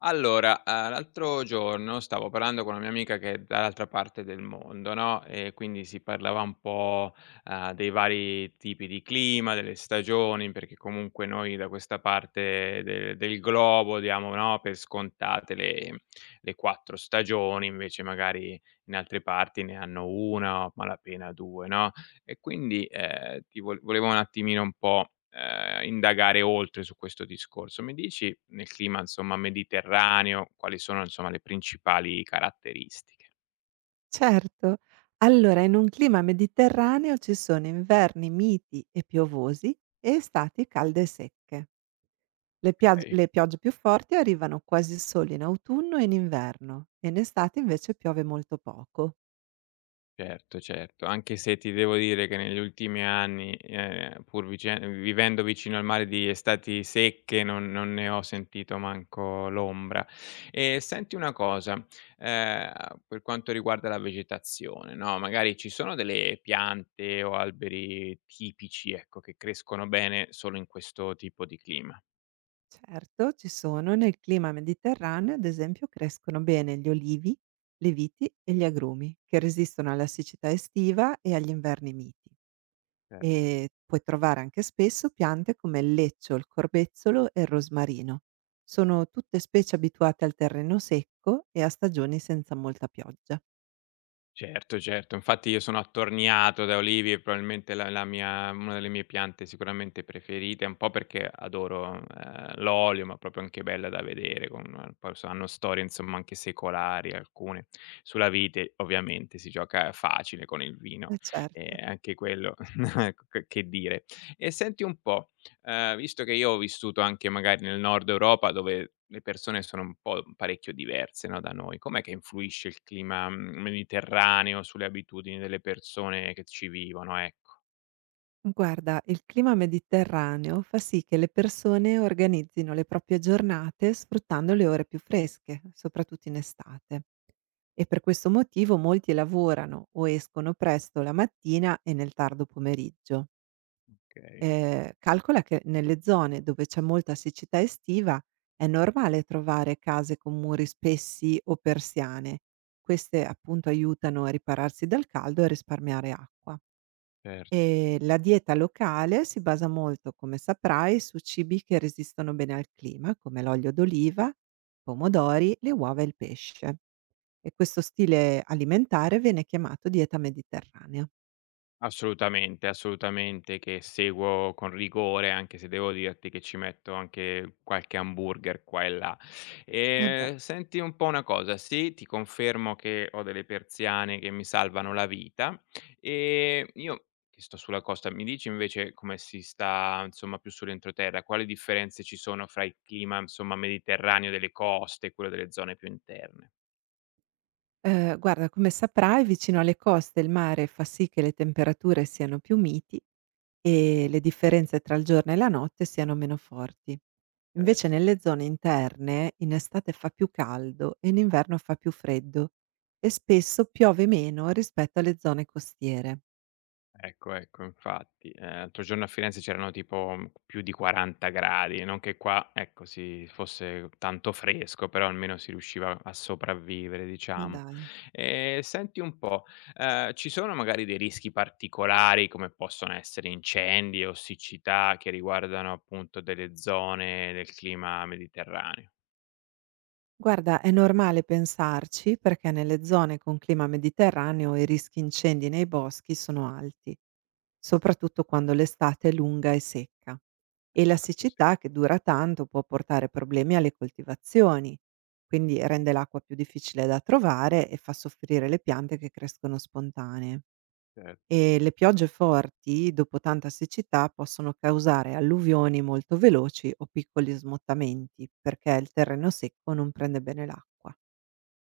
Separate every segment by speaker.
Speaker 1: Allora, l'altro giorno stavo parlando con una mia amica che è dall'altra parte del mondo, no, e quindi si parlava un po', dei vari tipi di clima, delle stagioni, perché comunque noi da questa parte de del globo diamo, no, per scontate le 4 stagioni, invece magari in altre parti ne hanno 1 o a malapena 2, no? E quindi, ti volevo un attimino un po', indagare oltre su questo discorso. Mi dici, nel clima insomma mediterraneo, quali sono insomma le principali caratteristiche?
Speaker 2: Certo. Allora, in un clima mediterraneo ci sono inverni miti e piovosi e estati calde e secche. Le, piag-
Speaker 1: Okay.
Speaker 2: le piogge più forti arrivano quasi solo in autunno e in inverno, e in estate invece piove molto poco.
Speaker 1: Certo, certo. Anche se ti devo dire che negli ultimi anni, pur vice vivendo vicino al mare di estati secche, non ne ho sentito manco l'ombra. E senti una cosa, ehm, per quanto riguarda la vegetazione, no, magari ci sono delle piante o alberi tipici, ecco, che crescono bene solo in questo tipo di clima?
Speaker 2: Certo, ci sono nel clima mediterraneo, ad esempio, crescono bene gli olivi, le viti e gli agrumi, che resistono alla siccità estiva e agli inverni miti.
Speaker 1: Certo.
Speaker 2: Puoi trovare anche spesso piante come il leccio, il corbezzolo e il rosmarino. Sono tutte specie abituate al terreno secco e a stagioni senza molta pioggia.
Speaker 1: Certo, certo. Infatti io sono attorniato da olivi, probabilmente la mia una delle mie piante sicuramente preferite, un po' perché adoro, l'olio, ma proprio anche bella da vedere con poi so hanno storie insomma anche secolari alcune. Sulla vite ovviamente si gioca facile con il vino,
Speaker 2: Eh certo.
Speaker 1: anche quello ecco che dire. E senti un po'. Visto che io ho vissuto anche magari nel nord Europa dove le persone sono un po' parecchio diverse, no, da noi, com'è che influisce il clima, mhmm, mediterraneo sulle abitudini delle persone che ci vivono? Ecco.
Speaker 2: Guarda, il clima mediterraneo fa sì che le persone organizzino le proprie giornate sfruttando le ore più fresche, soprattutto in estate. E per questo motivo molti lavorano o escono presto la mattina e nel tardo pomeriggio.
Speaker 1: Okay,
Speaker 2: Calcola che nelle zone dove c'è molta siccità estiva è normale trovare case con muri spessi o persiane. Queste appunto aiutano a ripararsi dal caldo e a risparmiare acqua.
Speaker 1: cer.
Speaker 2: E la dieta locale si basa molto, come saprai, su cibi che resistono bene al clima, come l'olio d'oliva, i pomodori, le uova e il pesce. E questo stile alimentare viene chiamato dieta mediterranea.
Speaker 1: Assolutamente, assolutamente che seguo con rigore, anche se devo dirti che ci metto anche qualche hamburger qua e là.
Speaker 2: Eh beh.
Speaker 1: Senti un po' una cosa, sì, ti confermo che ho delle persiane che mi salvano la vita, io che sto sulla costa, mi dici invece come si sta, insomma, più sull'entroterra? Quali differenze ci sono fra il clima, insomma, mediterraneo delle coste e quello delle zone più interne?
Speaker 2: Guarda, come saprai, vicino alle coste il mare fa sì che le temperature siano più miti e le differenze tra il giorno e la notte siano meno forti.
Speaker 1: Eh.
Speaker 2: Invece, nelle zone interne in estate fa più caldo e in inverno fa più freddo, e spesso piove meno rispetto alle zone costiere.
Speaker 1: Ecco, ecco, infatti. L'altro giorno a Firenze c'erano tipo, mhmm, più di 40 gradi, non che qua, ecco, si fosse tanto fresco, però almeno si riusciva a sopravvivere,
Speaker 2: Ma
Speaker 1: diciamo.
Speaker 2: dai.
Speaker 1: Senti un po', ci sono magari dei rischi particolari, come possono essere incendi o siccità, che riguardano appunto delle zone del clima mediterraneo?
Speaker 2: Guarda, è normale pensarci, perché nelle zone con clima mediterraneo i rischi incendi nei boschi sono alti, soprattutto quando l'estate è lunga e secca. E la
Speaker 1: Esatto, sì,
Speaker 2: siccità che dura tanto può portare problemi alle coltivazioni, quindi rende l'acqua più difficile da trovare e fa soffrire le piante che crescono spontanee.
Speaker 1: cer.
Speaker 2: Le piogge forti, dopo tanta siccità, possono causare alluvioni molto veloci o piccoli smottamenti, perché il terreno secco non prende bene l'acqua.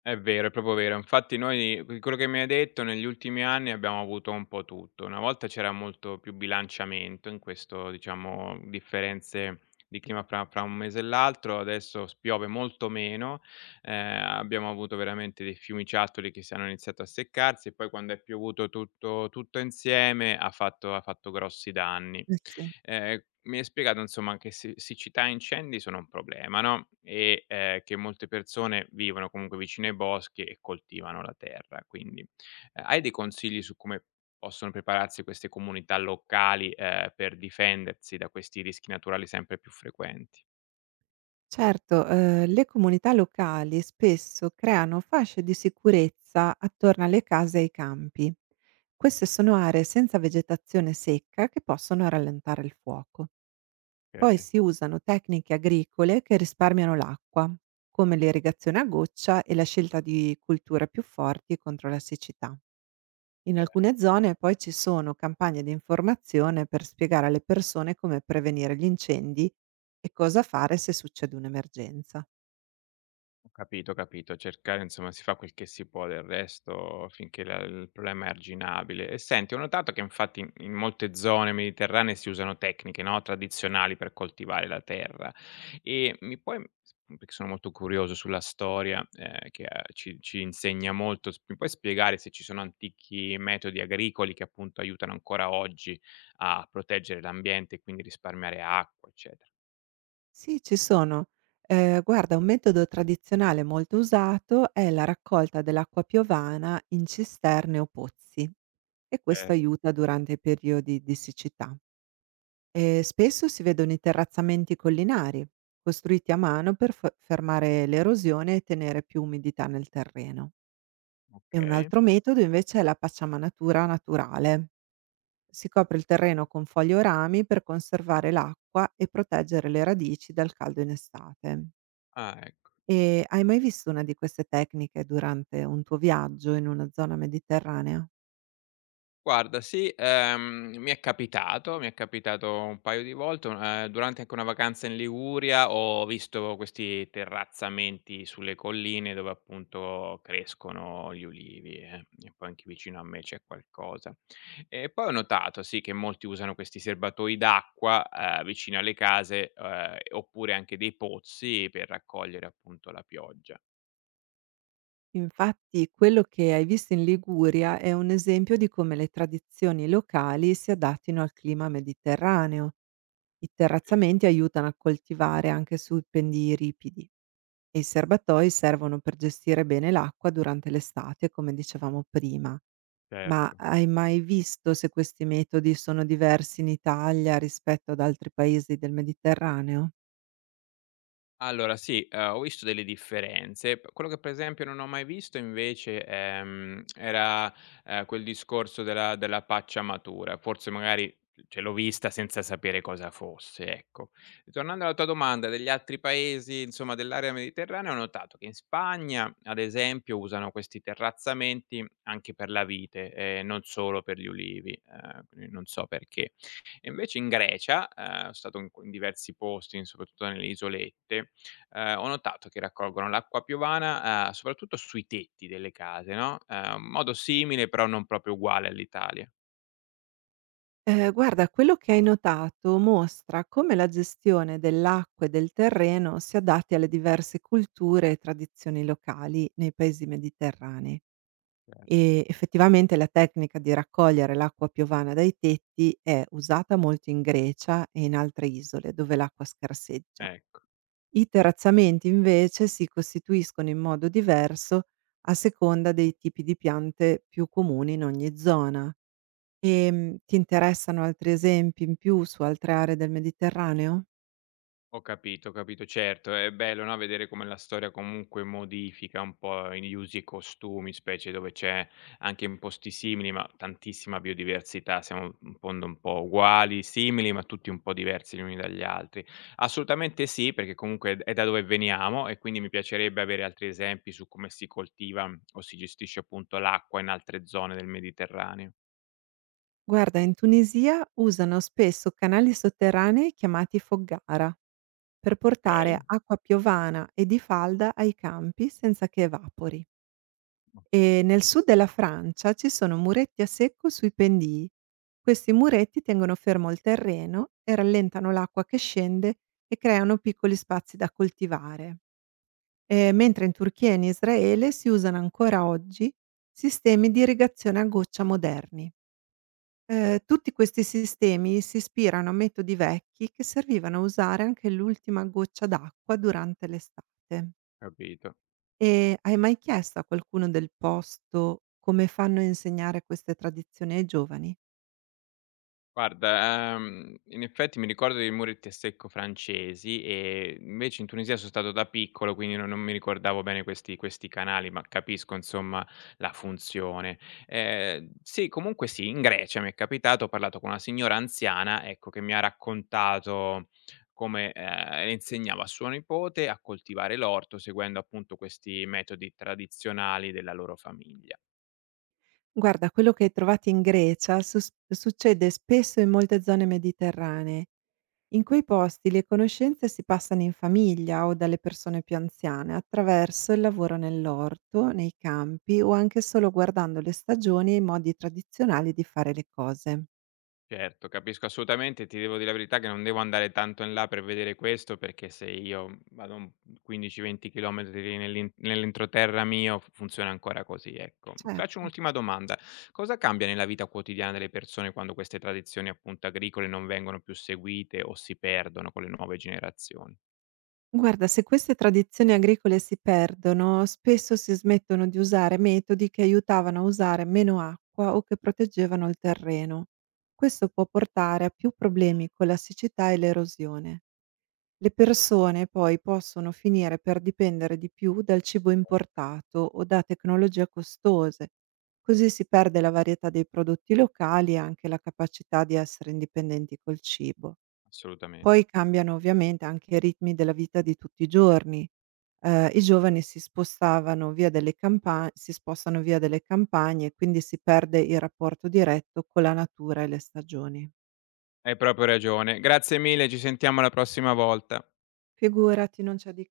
Speaker 1: È vero, è proprio vero. Infatti noi quello che mi hai detto, negli ultimi anni abbiamo avuto un po' tutto. Una volta c'era molto più bilanciamento in questo diciamo, differenze di clima fra un mese e l'altro, adesso s piove molto meno, abbiamo avuto veramente dei fiumiciattoli che si hanno iniziato a seccarsi e poi quando è piovuto tutto tutto insieme ha fatto grossi danni.
Speaker 2: Eh sì.
Speaker 1: Mi hai spiegato insomma che siccità e incendi sono un problema, no, e, che molte persone vivono comunque vicino ai boschi e coltivano la terra, quindi, hai dei consigli su come possono prepararsi queste comunità locali, per difendersi da questi rischi naturali sempre più frequenti?
Speaker 2: Certo, le comunità locali spesso creano fasce di sicurezza attorno alle case e ai campi. Queste sono aree senza vegetazione secca che possono rallentare il fuoco. Poi
Speaker 1: Okay.
Speaker 2: si usano tecniche agricole che risparmiano l'acqua, come l'irrigazione a goccia e la scelta di colture più forti contro la siccità. In alcune zone poi ci sono campagne di informazione per spiegare alle persone come prevenire gli incendi e cosa fare se succede un'emergenza.
Speaker 1: Ho capito, ho capito. Cercare insomma si fa quel che si può del resto finché la il problema è arginabile. E senti, ho notato che infatti in molte zone mediterranee si usano tecniche, no, tradizionali per coltivare la terra. E mi puoi, perché sono molto curioso sulla storia, che, ci insegna molto, s mi puoi spiegare se ci sono antichi metodi agricoli che appunto aiutano ancora oggi a proteggere l'ambiente e quindi risparmiare acqua, eccetera?
Speaker 2: Sì, ci sono. Guarda, un metodo tradizionale molto usato è la raccolta dell'acqua piovana in cisterne o pozzi, e questo
Speaker 1: Certo,
Speaker 2: aiuta durante i periodi di siccità. Spesso si vedono i terrazzamenti collinari, costruiti a mano per f fermare l'erosione e tenere più umidità nel terreno. E un
Speaker 1: okay.
Speaker 2: altro metodo invece è la pacciamanatura naturale. Si copre il terreno con foglie o rami per conservare l'acqua e proteggere le radici dal caldo in estate.
Speaker 1: Ah, e
Speaker 2: E hai mai visto una di queste tecniche durante un tuo viaggio in una zona mediterranea?
Speaker 1: guarda sì, mi è capitato un paio di volte, un durante anche una vacanza in Liguria ho visto questi terrazzamenti sulle colline dove appunto crescono gli ulivi, e poi anche vicino a me c'è qualcosa. E poi ho notato sì che molti usano questi serbatoi d'acqua, vicino alle case, oppure anche dei pozzi per raccogliere appunto la pioggia.
Speaker 2: Infatti quello che hai visto in Liguria è un esempio di come le tradizioni locali si adattino al clima mediterraneo. I
Speaker 1: Sì,
Speaker 2: terrazzamenti aiutano a coltivare anche su pendii ripidi, e i serbatoi servono per gestire bene l'acqua durante l'estate, come dicevamo prima. Ma
Speaker 1: certo.
Speaker 2: hai mai visto se questi metodi sono diversi in Italia rispetto ad altri paesi del Mediterraneo?
Speaker 1: Allora sì, ho visto delle differenze. P quello che per esempio non ho mai visto invece, era, quel discorso della paccia matura. Forse magari, cioè l'ho vista senza sapere cosa fosse, ecco. Tornando alla tua domanda degli altri paesi, insomma, dell'area mediterranea, ho notato che in Spagna, ad esempio, usano questi terrazzamenti anche per la vite e non solo per gli ulivi, quindi non so perché. E invece in Grecia, so stato in q in diversi posti, in soprattutto nelle isolette ho notato che raccolgono l'acqua piovana, soprattutto sui tetti delle case, no, modo simile però non proprio uguale all'Italia.
Speaker 2: Guarda, quello che hai notato mostra come la gestione dell'acqua e del terreno si adatti alle diverse culture e tradizioni locali nei paesi mediterranei.
Speaker 1: Cer.
Speaker 2: E effettivamente la tecnica di raccogliere l'acqua piovana dai tetti è usata molto in Grecia e in altre isole dove l'acqua scarseggia.
Speaker 1: Ecco.
Speaker 2: I terrazzamenti invece si costituiscono in modo diverso a seconda dei tipi di piante più comuni in ogni zona. Ti interessano altri esempi in più su altre aree del Mediterraneo?
Speaker 1: Ho capito, ho capito. Certo, è bello, no, vedere come la storia comunque modifica un po' gli usi e costumi, specie dove c'è anche in posti simili, ma tantissima biodiversità, siamo un mondo un po' uguali, simili, ma tutti un po' diversi gli uni dagli altri. Assolutamente sì, perché comunque è da dove veniamo e quindi mi piacerebbe avere altri esempi su come si coltiva o si gestisce appunto l'acqua in altre zone del Mediterraneo.
Speaker 2: Guarda, in Tunisia usano spesso canali sotterranei chiamati foggara per portare
Speaker 1: Ok,
Speaker 2: acqua piovana e di falda ai campi senza che evapori. E nel sud della Francia ci sono muretti a secco sui pendii. Questi muretti tengono fermo il terreno e rallentano l'acqua che scende, e creano piccoli spazi da coltivare. Mentre in Turchia e in Israele si usano ancora oggi sistemi di irrigazione a goccia moderni. Tutti questi sistemi si ispirano a metodi vecchi che servivano a usare anche l'ultima goccia d'acqua durante l'estate.
Speaker 1: ho capito.
Speaker 2: E hai mai chiesto a qualcuno del posto come fanno a insegnare queste tradizioni ai giovani?
Speaker 1: Guarda, in effetti mi ricordo dei muretti a secco francesi e invece in Tunisia sono stato da piccolo, quindi non mi ricordavo bene questi canali, ma capisco insomma la funzione. Sì, comunque sì, in Grecia mi è capitato, ho parlato con una signora anziana, ecco, che mi ha raccontato come, insegnava a suo nipote a coltivare l'orto seguendo appunto questi metodi tradizionali della loro famiglia.
Speaker 2: Guarda, quello che hai trovato in Grecia sus succede spesso in molte zone mediterranee. In quei posti le conoscenze si passano in famiglia o dalle persone più anziane, attraverso il lavoro nell'orto, nei campi, o anche solo guardando le stagioni e i modi tradizionali di fare le cose.
Speaker 1: Certo, capisco assolutamente, ti devo dire la verità che non devo andare tanto in là per vedere questo, perché se io vado un 15, 20 chilometri nell'entroterra mio f funziona ancora così, ecco. Ti faccio
Speaker 2: Certo.
Speaker 1: un'ultima domanda: cosa cambia nella vita quotidiana delle persone quando queste tradizioni, appunto, agricole non vengono più seguite o si perdono con le nuove generazioni?
Speaker 2: Guarda, se queste tradizioni agricole si perdono, spesso si smettono di usare metodi che aiutavano a usare meno acqua o che proteggevano il terreno. Questo può portare a più problemi con la siccità e l'erosione. Le persone poi possono finire per dipendere di più dal cibo importato o da tecnologie costose, così si perde la varietà dei prodotti locali e anche la capacità di essere indipendenti col cibo.
Speaker 1: Assolutamen,
Speaker 2: Poi cambiano ovviamente anche i ritmi della vita di tutti i giorni. I giovani si spostavano via delle campa si spostano via delle campagne, quindi si perde il rapporto diretto con la natura e le stagioni.
Speaker 1: hai proprio ragione. Grazie mille, ci sentiamo la prossima volta.
Speaker 2: Figurati, non c'è di